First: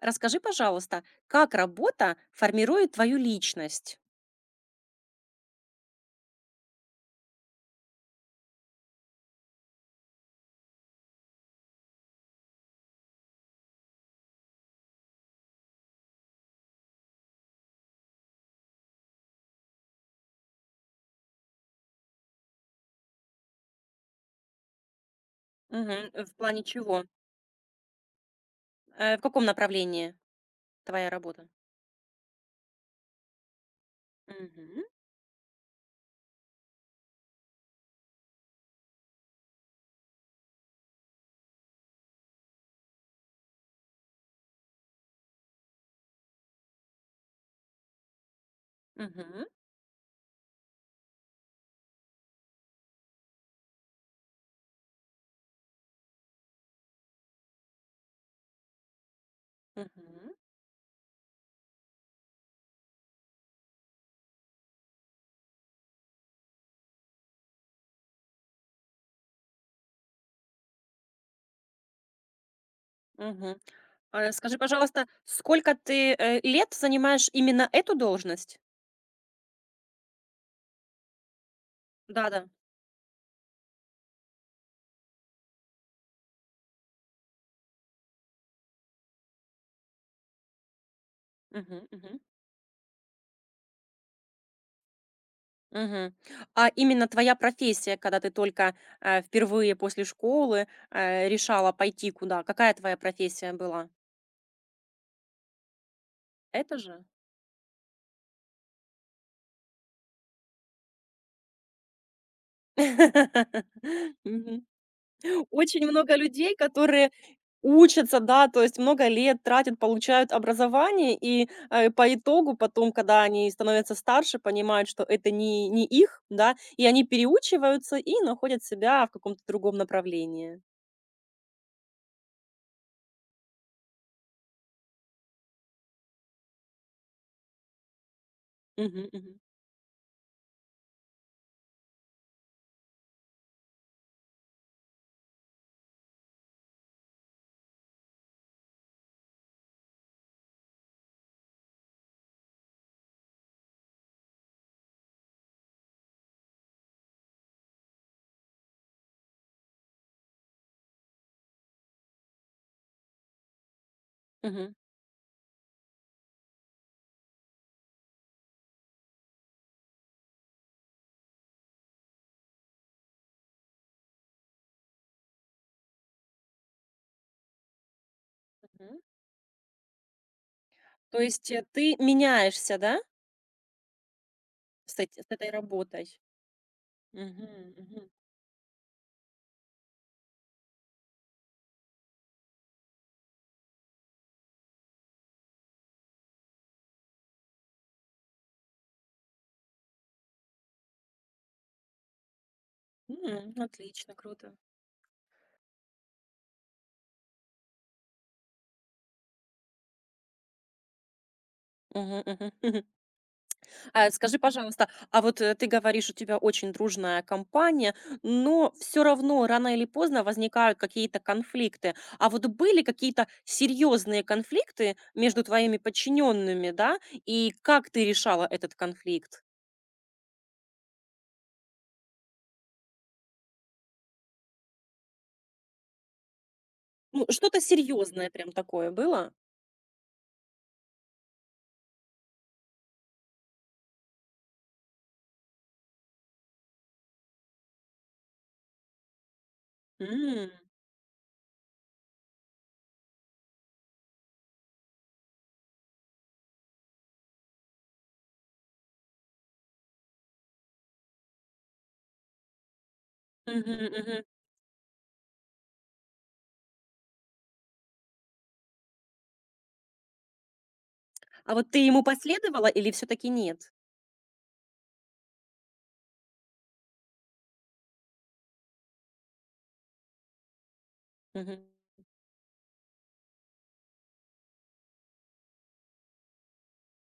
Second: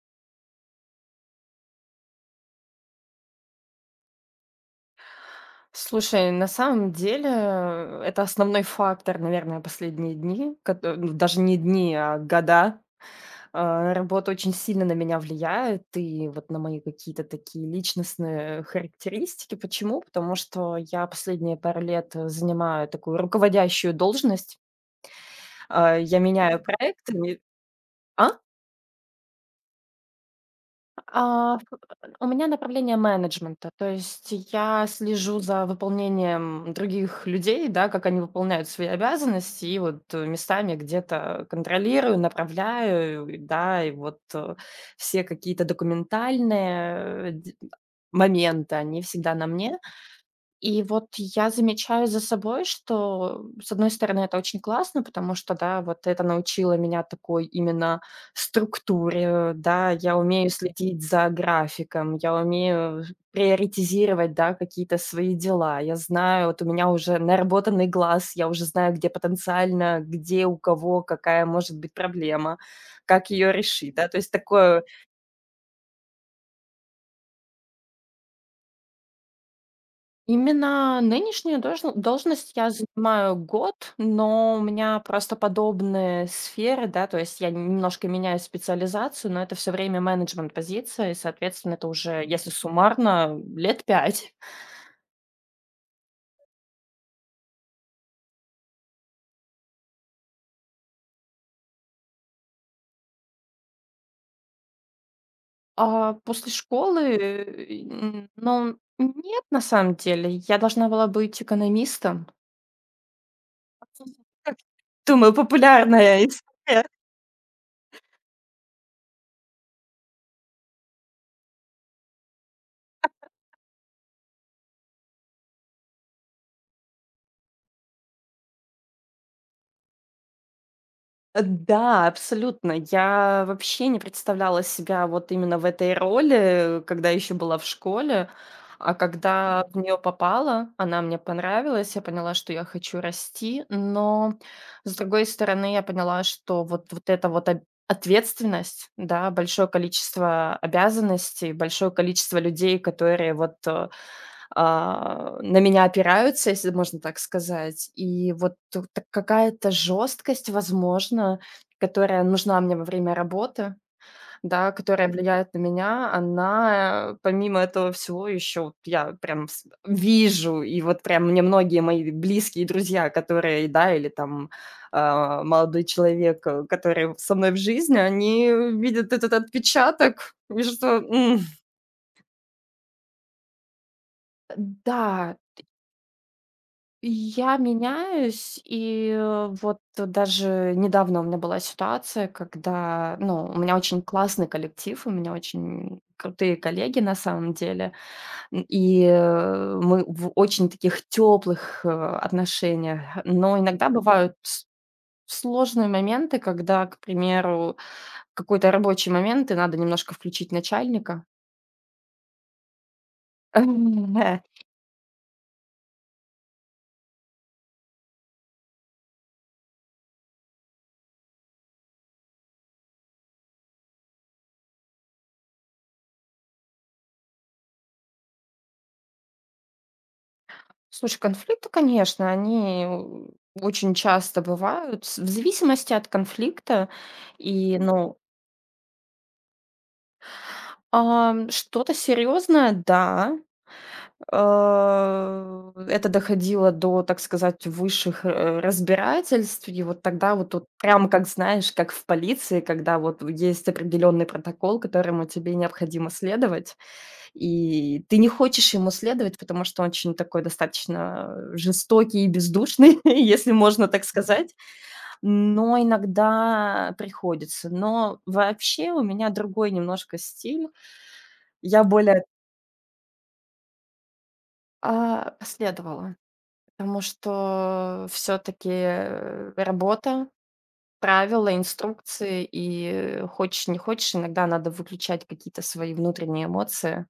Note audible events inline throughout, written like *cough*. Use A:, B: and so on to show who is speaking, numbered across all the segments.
A: Расскажи, пожалуйста, как работа формирует твою личность?
B: Слушай, на самом деле, это основной фактор, наверное, последние дни, кото ну, даже не дни, а года. Работа очень сильно на меня влияет и вот на мои какие-то такие личностные характеристики. Почему? Потому что я последние пару лет, занимаю такую руководящую должность. А,
A: Мгм.
B: я
A: В
B: меняю
A: плане чего?
B: проекты. А?
A: В каком направлении твоя работа?
B: А, ф у меня направление менеджмента, то есть
A: Мгм.
B: я слежу за выполнением других людей, да, как они выполняют свои обязанности, и вот, местами где-то контролирую, направляю, и да, и вот, все какие-то документальные, э, д моменты, они всегда
A: Мгм.
B: на мне. И вот я замечаю за собой, что, с одной стороны, это очень классно, потому что, да, вот это научило меня такой именно структуре, да, я
A: Мгм.
B: умею следить за графиком, я умею приоритизировать, да, какие-то свои дела, я знаю, вот у меня уже наработанный глаз, я уже знаю, где потенциально, где у кого какая может быть проблема, как ее
A: Мгм.
B: решить, да, то есть
A: А скажи,
B: такое.
A: пожалуйста, сколько ты лет занимаешь именно эту должность?
B: Именно нынешнюю должн
A: Да-да.
B: должность я занимаю год, но у меня просто подобные сферы, да, то есть я немножко меняю специализацию, но это все время менеджмент-позиция, и, соответственно, это
A: Мгм. Мгм.
B: уже, если суммарно, лет пять.
A: Мгм. А именно твоя профессия, когда ты только впервые после школы, решала пойти куда? Какая твоя профессия была?
B: После
A: Это
B: школы,
A: же?
B: э, н ну, нет, на самом деле, я должна была быть экономистом.
A: *laughs*
B: *laughs*
A: Мгм.
B: Думаю,
A: Очень много
B: популярная
A: людей,
B: история.
A: которые учатся, да, то есть много лет тратят, получают образование, и по итогу потом, когда они становятся старше, понимают, что это не не их, да, и они переучиваются и находят себя в каком-то другом направлении.
B: Да, абсолютно. Я вообще не представляла себя вот именно в этой роли, когда еще была в школе. А
A: Мгм, мгм,
B: когда в нее попала, она мне понравилась, я поняла, что я хочу расти, но с другой стороны, я поняла, что вот эта вот ответственность, да, большое количество обязанностей, большое количество людей, которые на меня опираются, если можно так сказать. И вот тут та какая-то жесткость, возможно, которая нужна мне во время работы, да,
A: мгм,
B: которая влияет на меня, она, помимо этого всего еще вот я прям с вижу, и вот прям мне многие мои близкие друзья, которые, да, или там, молодой человек, который со мной в жизни, они
A: мгм.
B: видят этот отпечаток и что,
A: То есть ты меняешься, да, с
B: да.
A: этой работой?
B: Я
A: Мгм, мгм.
B: меняюсь, и вот даже недавно у меня была ситуация, когда, ну, у меня очень классный коллектив, у меня очень крутые коллеги на самом деле, и мы в очень таких теплых отношениях. Но иногда
A: Отлично,
B: бывают
A: круто.
B: сложные моменты, когда, к примеру, в какой-то рабочий момент, и надо немножко включить начальника.
A: Мгм, мгм. *laughs* А скажи,
B: *laughs*
A: пожалуйста, а вот ты говоришь, у тебя очень дружная компания, но все равно рано или поздно возникают какие-то конфликты. А вот были какие-то серьезные конфликты между твоими подчиненными, да? И как ты решала этот конфликт?
B: Слушай, конфликты, конечно, они у очень часто бывают с в зависимости от конфликта.
A: Ну, что-то
B: И, ну,
A: серьезное прям такое было?
B: что-то серьезное, да. Это доходило до, так сказать, высших, разбирательств. И вот тогда вот
A: М.
B: тут прям как, знаешь, как в полиции, когда вот есть определенный протокол, которому тебе необходимо следовать. И ты не хочешь ему следовать, потому что он очень такой достаточно, жестокий и бездушный, *laughs* если
A: Мгм,
B: можно так
A: мгм.
B: сказать, но иногда приходится. Но вообще у меня другой немножко стиль.
A: А вот ты
B: Я
A: ему
B: более,
A: последовала или все таки нет?
B: последовала, потому что все таки работа, правила,
A: Мгм.
B: инструкции, и хочешь не хочешь, иногда надо выключать какие-то свои внутренние эмоции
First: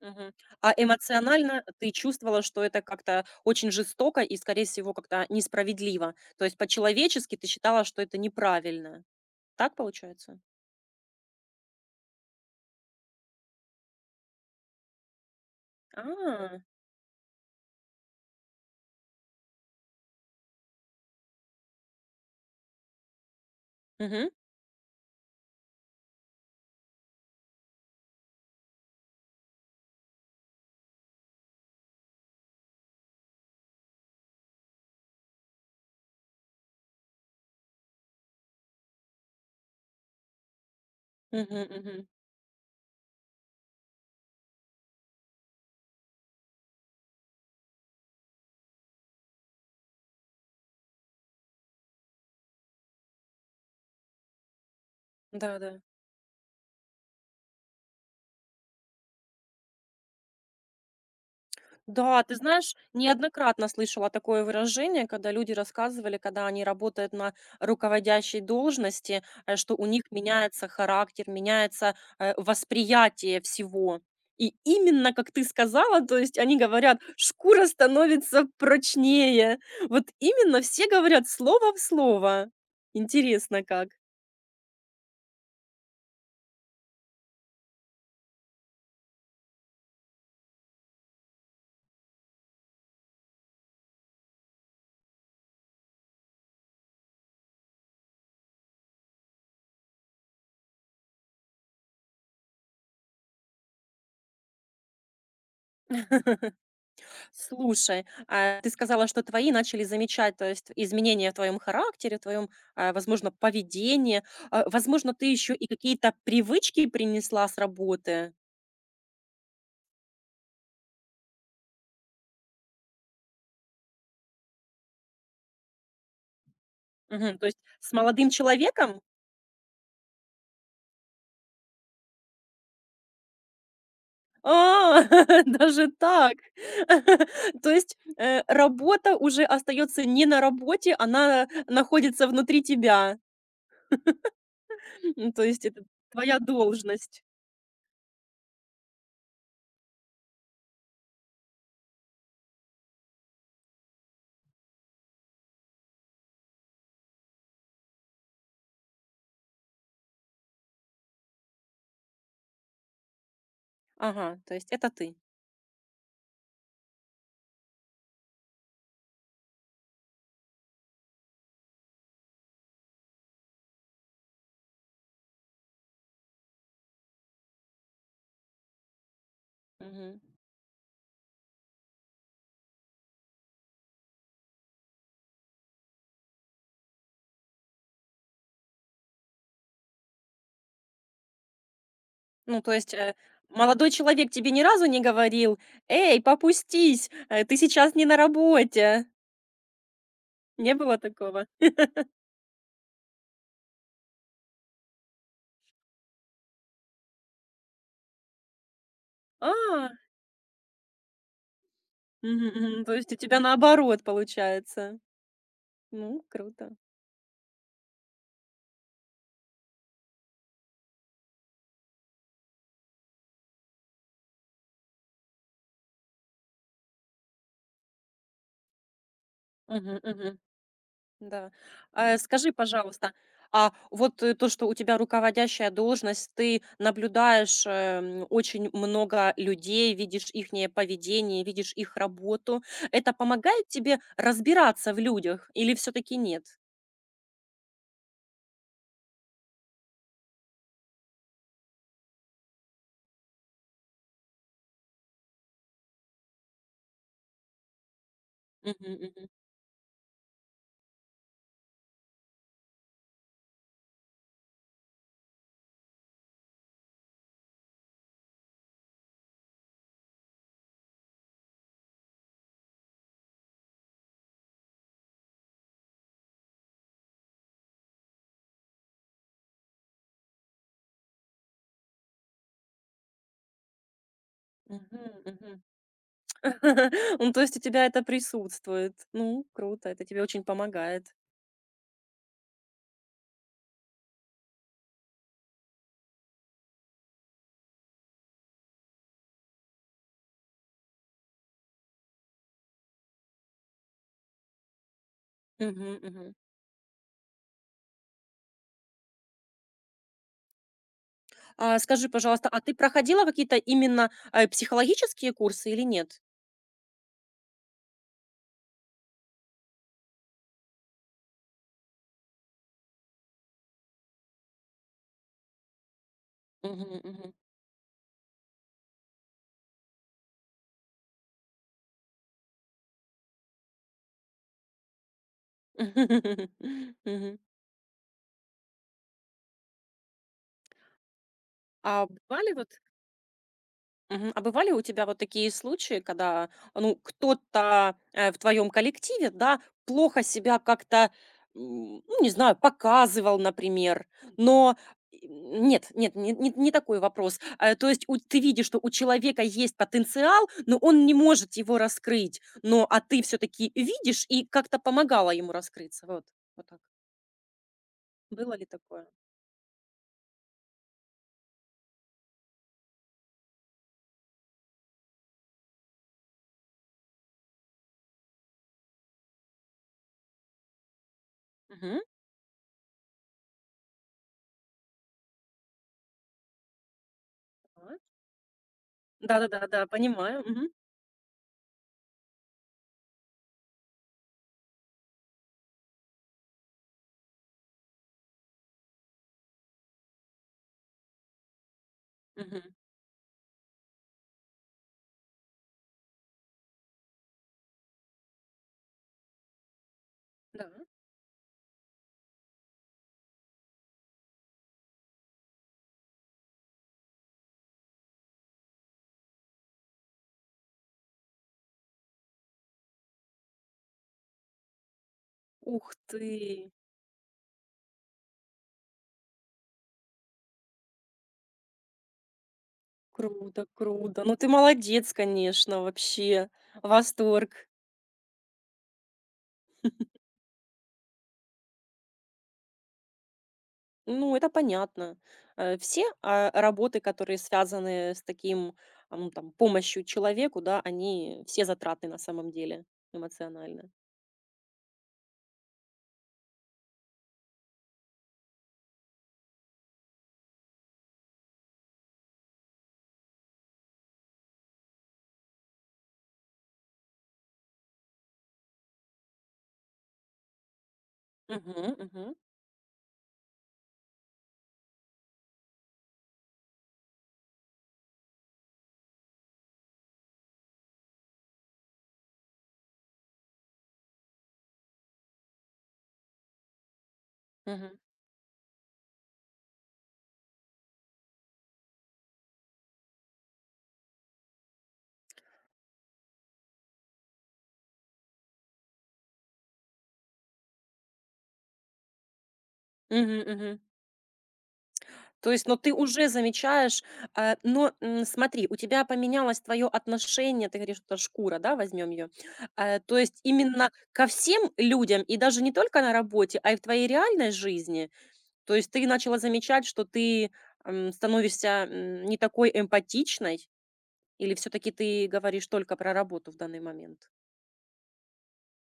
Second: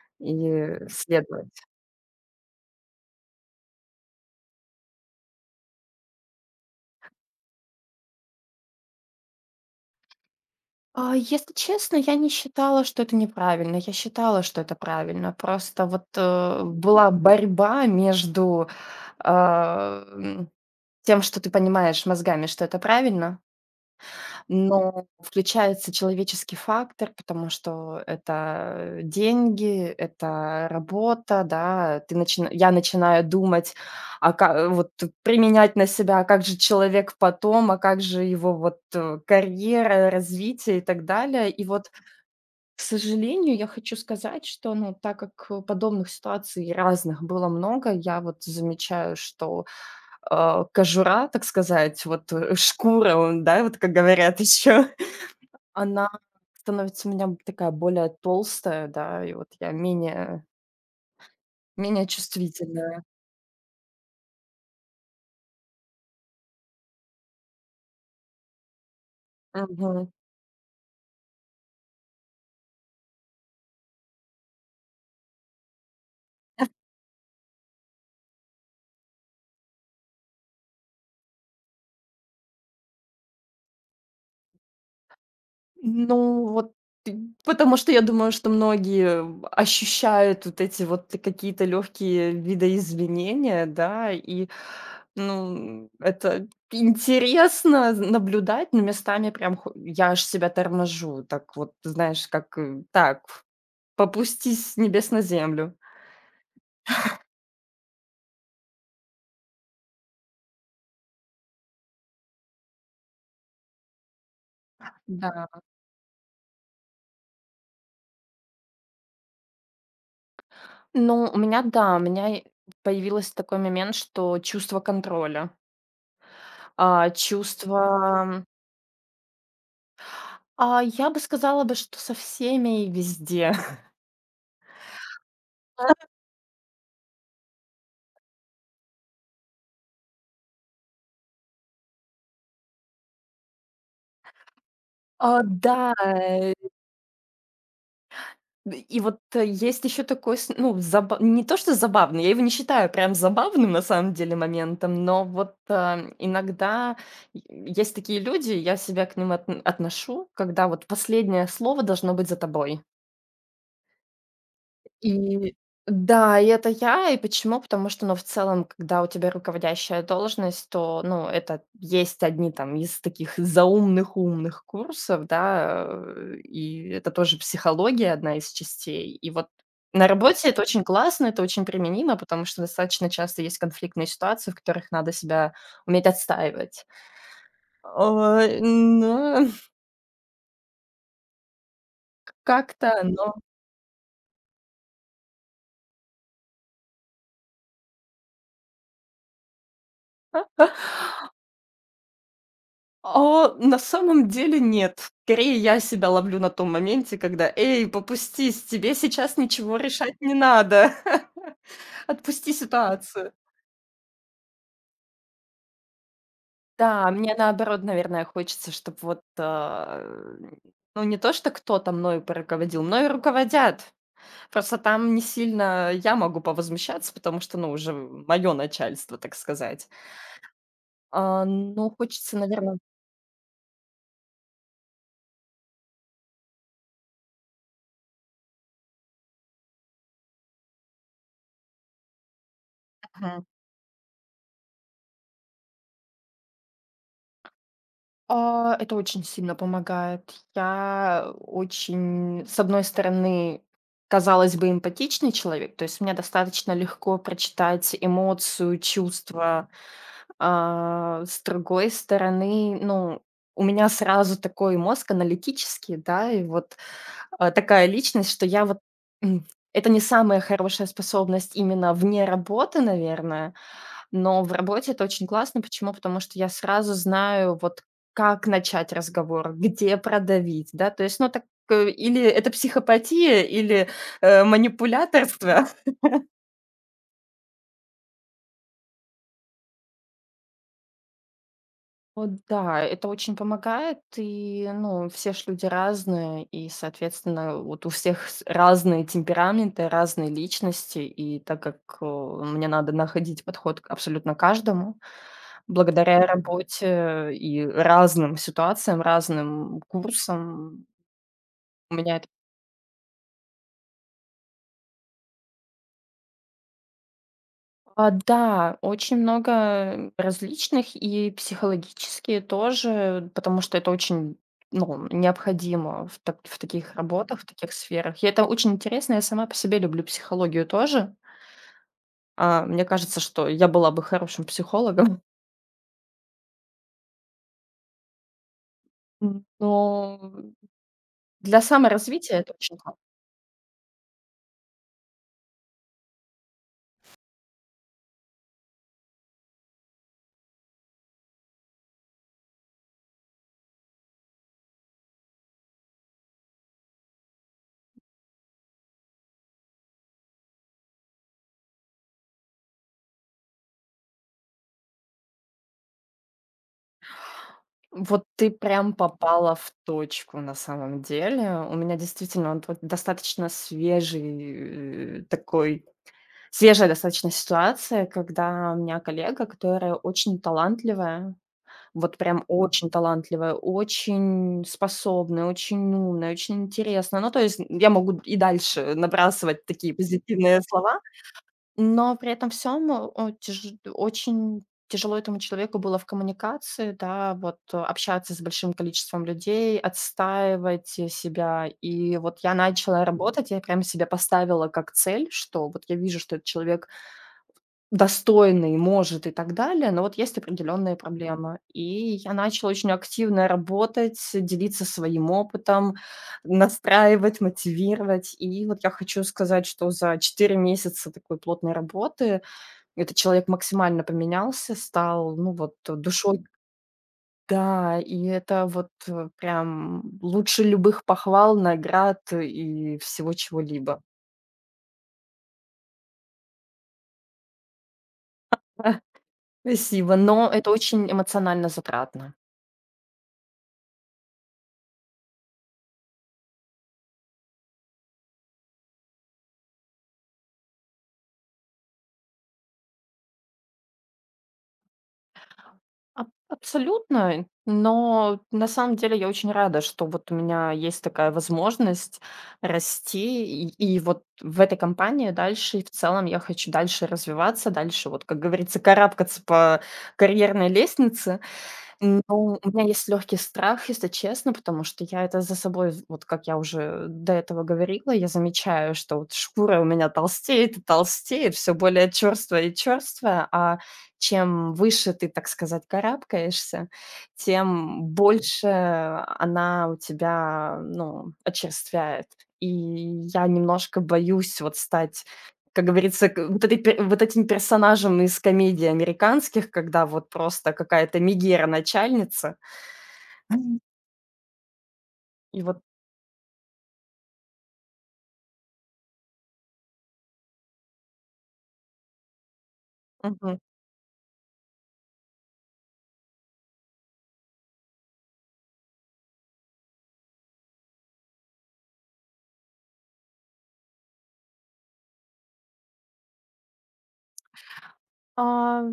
A: Мгм. А
B: и следовать.
A: эмоционально ты чувствовала, что это как-то очень жестоко и, скорее всего, как-то несправедливо? То есть по-человечески ты считала, что это неправильно. Так получается?
B: Если честно, я не считала, что это неправильно. Я считала, что это правильно. Просто вот,
A: А,
B: была борьба между, а, м, тем, что ты понимаешь мозгами, что это правильно,
A: мгм,
B: но включается человеческий фактор, потому что это деньги, это работа, да. Ты начина я начинаю думать, а ка вот применять на себя, а как же человек потом, а как же его вот, карьера, развитие и так далее.
A: мгм,
B: И вот,
A: мгм.
B: к сожалению, я хочу сказать, что, ну, так как, подобных ситуаций разных было много, я вот замечаю, что, кожура, так сказать, вот, шкура, да, вот как говорят еще, *laughs*
A: Да-да.
B: она становится у меня б такая более толстая, да, и вот я менее
A: Да, ты знаешь,
B: чувствительная.
A: неоднократно слышала такое выражение, когда люди рассказывали, когда они работают на руководящей должности, что у них меняется характер, меняется восприятие всего. И именно, как ты сказала, то есть они говорят, шкура становится прочнее. Вот именно все говорят слово в слово. Интересно как.
B: Ну, вот ты потому что я думаю, что многие ощущают вот эти вот какие-то легкие видоизменения, да, и, ну, это интересно наблюдать, но местами прям хо я аж себя торможу. Так вот, знаешь, как, попустись с небес на землю.
A: *laughs* Слушай, а ты сказала, что твои начали замечать, то есть изменения в твоем характере, в твоем, возможно, поведении. Возможно, ты еще
B: Да.
A: и какие-то привычки принесла с работы.
B: Ну, у меня, да, у меня и появилось такой момент, что чувство контроля,
A: Мгм. То есть с молодым
B: чувство.
A: человеком?
B: Я бы сказала бы, что со всеми и везде. *laughs*
A: А, *laughs* даже так. *laughs* То есть работа уже остается не на работе, она находится внутри тебя. *laughs* То есть это твоя
B: Э,
A: должность.
B: и вот, есть еще такой, с ну, заба не то что забавный, я его не считаю прям забавным на самом деле моментом, но вот, иногда е есть такие люди, я себя к ним отношу, когда вот последнее слово должно быть за тобой.
A: Ага, то есть это ты.
B: И да, и это я. И почему? Потому что, ну, в целом, когда у тебя руководящая должность, то, ну, это есть одни там из таких заумных умных курсов, да, и это тоже психология одна из частей. И вот на
A: Мгм.
B: работе это очень классно, это очень применимо, потому что достаточно часто есть конфликтные ситуации, в которых надо себя уметь отстаивать. Ой, но *laughs*
A: Ну, то есть
B: как-то но.
A: молодой человек тебе ни разу не говорил: "Эй, попустись, ты сейчас не на работе". Не
B: *laughs*
A: было такого?
B: На самом деле нет. Скорее, я себя ловлю на том моменте, когда: "Эй, попустись, тебе сейчас ничего
A: А,
B: решать не надо. *laughs*
A: мгм,
B: Отпусти
A: мгм. То есть у
B: ситуацию".
A: тебя наоборот получается. Ну, круто.
B: Да, мне наоборот, наверное, хочется, чтобы вот, ну, не то, что кто-то мною руководил, мною руководят. Просто там не сильно я могу повозмущаться, потому что, ну, уже мое начальство, так сказать.
A: Мгм, мгм.
B: А,
A: Да.
B: ну,
A: А
B: хочется,
A: скажи,
B: наверное.
A: пожалуйста, а вот то, что у тебя руководящая должность, ты наблюдаешь, очень много людей, видишь ихнее поведение, видишь их работу. Это помогает тебе разбираться в людях или все таки нет?
B: Это очень сильно помогает. Я очень, с одной стороны, казалось бы, эмпатичный человек, то есть мне достаточно легко прочитать эмоцию,
A: Мгм, мгм.
B: чувства. С другой стороны, ну, у меня сразу такой мозг аналитический, да, и вот такая личность, что я вот... м, Это не самая хорошая способность именно вне работы, наверное, но в работе это очень классно. Почему? Потому что я сразу знаю, вот как начать разговор, где продавить, да? То есть, ну, так, или это психопатия, или,
A: Мгм, мгм.
B: манипуляторство. *laughs*
A: *laughs* Ну, то есть у тебя это присутствует. Ну, круто, это тебе очень помогает.
B: Вот да, это очень помогает. И, ну, все ж люди разные, и, соответственно, вот у всех с разные темпераменты, разные личности. И так как, мне надо находить подход к абсолютно каждому,
A: Мгм,
B: благодаря Мгм.
A: мгм.
B: Работе и разным ситуациям, разным курсам,
A: А
B: у
A: скажи,
B: меня
A: пожалуйста, а ты проходила какие-то именно психологические курсы или нет?
B: А, да, очень много различных и психологические тоже, потому что это очень, ну, необходимо в таких
A: Мгм, мгм.
B: работах, в таких сферах. И это очень интересно. Я сама по себе люблю психологию тоже. Мне кажется, что я была бы хорошим психологом,
A: *laughs* Мгм.
B: *laughs* но для
A: А
B: саморазвития
A: бывали
B: это
A: вот
B: очень ка
A: Мгм. А бывали у тебя вот такие случаи, когда, ну, кто-то, в твоем коллективе, да, плохо себя как-то, ну, не знаю, показывал, например, но и нет нет, не не не такой вопрос. То есть у ты видишь, что у человека есть потенциал, но он не может его раскрыть, но, а ты все таки видишь и как-то помогала ему раскрыться. Вот так.
B: Вот ты
A: Было ли
B: прям
A: такое?
B: попала в точку на самом деле. У меня действительно он вот достаточно свежий, такой. Свежая достаточно ситуация, когда у меня коллега, которая очень талантливая,
A: Мгм.
B: вот прям очень талантливая, очень способная, очень умная, очень интересная. Ну, то есть я
A: Да.
B: могу и дальше
A: Да-да-да,
B: набрасывать
A: да, да,
B: такие
A: понимаю.
B: позитивные
A: Мгм.
B: слова, но при этом всем очень тяжело этому человеку было в коммуникации, да, вот, общаться с большим количеством людей, отстаивать себя. И вот я
A: Мгм.
B: начала работать, я прям себе поставила как цель, что вот я вижу, что этот человек достойный, может и так далее, но вот есть
A: Да.
B: определенные проблемы. И я начала очень активно работать, делиться своим опытом, настраивать, мотивировать. И вот я хочу сказать, что за 4 месяца такой плотной работы этот человек максимально поменялся, стал, ну вот,
A: Ух ты!
B: душой. Да, и это вот, прям лучше любых похвал, наград и всего
A: Круто,
B: чего-либо.
A: круто. Ну, ты молодец, конечно, вообще. Восторг.
B: *laughs* Спасибо, но это очень эмоционально затратно.
A: Ну, это понятно. Все работы, которые связаны с таким, ну, там, помощью человеку, да, они все затратны на самом деле эмоционально.
B: Аб абсолютно, но на самом деле я очень рада, что вот у меня есть такая возможность расти, и вот в этой компании дальше, и в целом я хочу дальше развиваться, дальше вот, как говорится, карабкаться по карьерной лестнице.
A: Мгм,
B: Ну,
A: мгм,
B: у меня есть легкий страх, если честно, потому что я это за собой, з вот как я уже до этого говорила, я замечаю, что вот шкура у меня толстеет и толстеет, всё более чёрствая и чёрствая, а чем выше ты, так сказать, карабкаешься,
A: мгм,
B: тем больше она у тебя, ну, очерствяет. И я немножко боюсь вот стать, как говорится, к вот этой пе вот этим персонажем из комедий американских, когда вот просто какая-то мегера-начальница. *laughs*
A: мгм. То
B: И
A: есть, но
B: вот,
A: ты уже замечаешь, но, смотри, у тебя поменялось твое отношение, ты говоришь, это шкура, да, возьмем ее. То есть
B: мгм.
A: именно ко всем людям, и даже не только на работе, а и в твоей реальной жизни. То есть ты начала замечать, что ты становишься не такой эмпатичной, или все-таки ты говоришь только про работу в данный момент?
B: А,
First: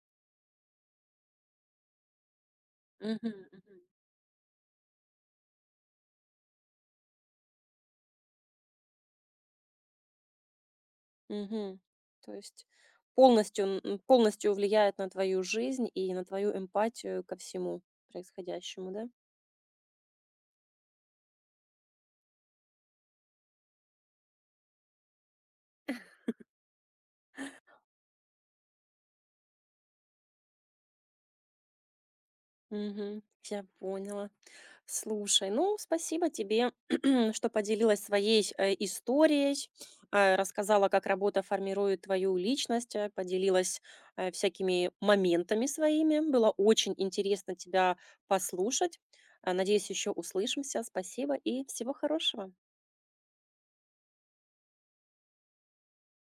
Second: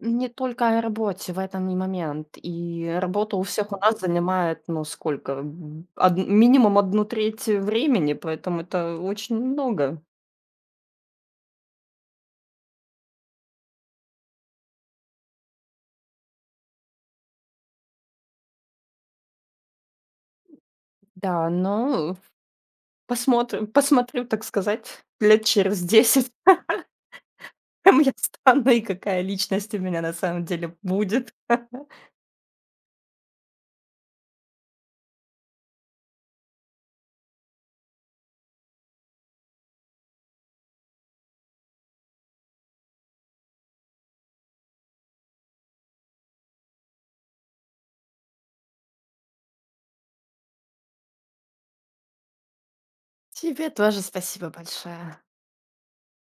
B: не только о работе, в этом и момент. И
A: Мгм,
B: работа у всех у
A: мгм.
B: нас занимает, ну, сколько, м, од минимум одну треть времени, поэтому это очень много.
A: Мгм. То есть полностью полностью влияет на твою жизнь и на твою эмпатию ко всему происходящему, да?
B: Да, но посмотрим посмотрю, так сказать, лет через 10, *laughs* кем я стану и какая личность у меня на самом деле будет.
A: Мгм. Я поняла. Слушай, ну, спасибо тебе, *clears throat* что поделилась своей историей, рассказала, как работа формирует твою личность, поделилась, всякими моментами своими. Было очень интересно тебя послушать. Надеюсь, еще услышимся. Спасибо и всего хорошего.
B: Тебе тоже спасибо большое.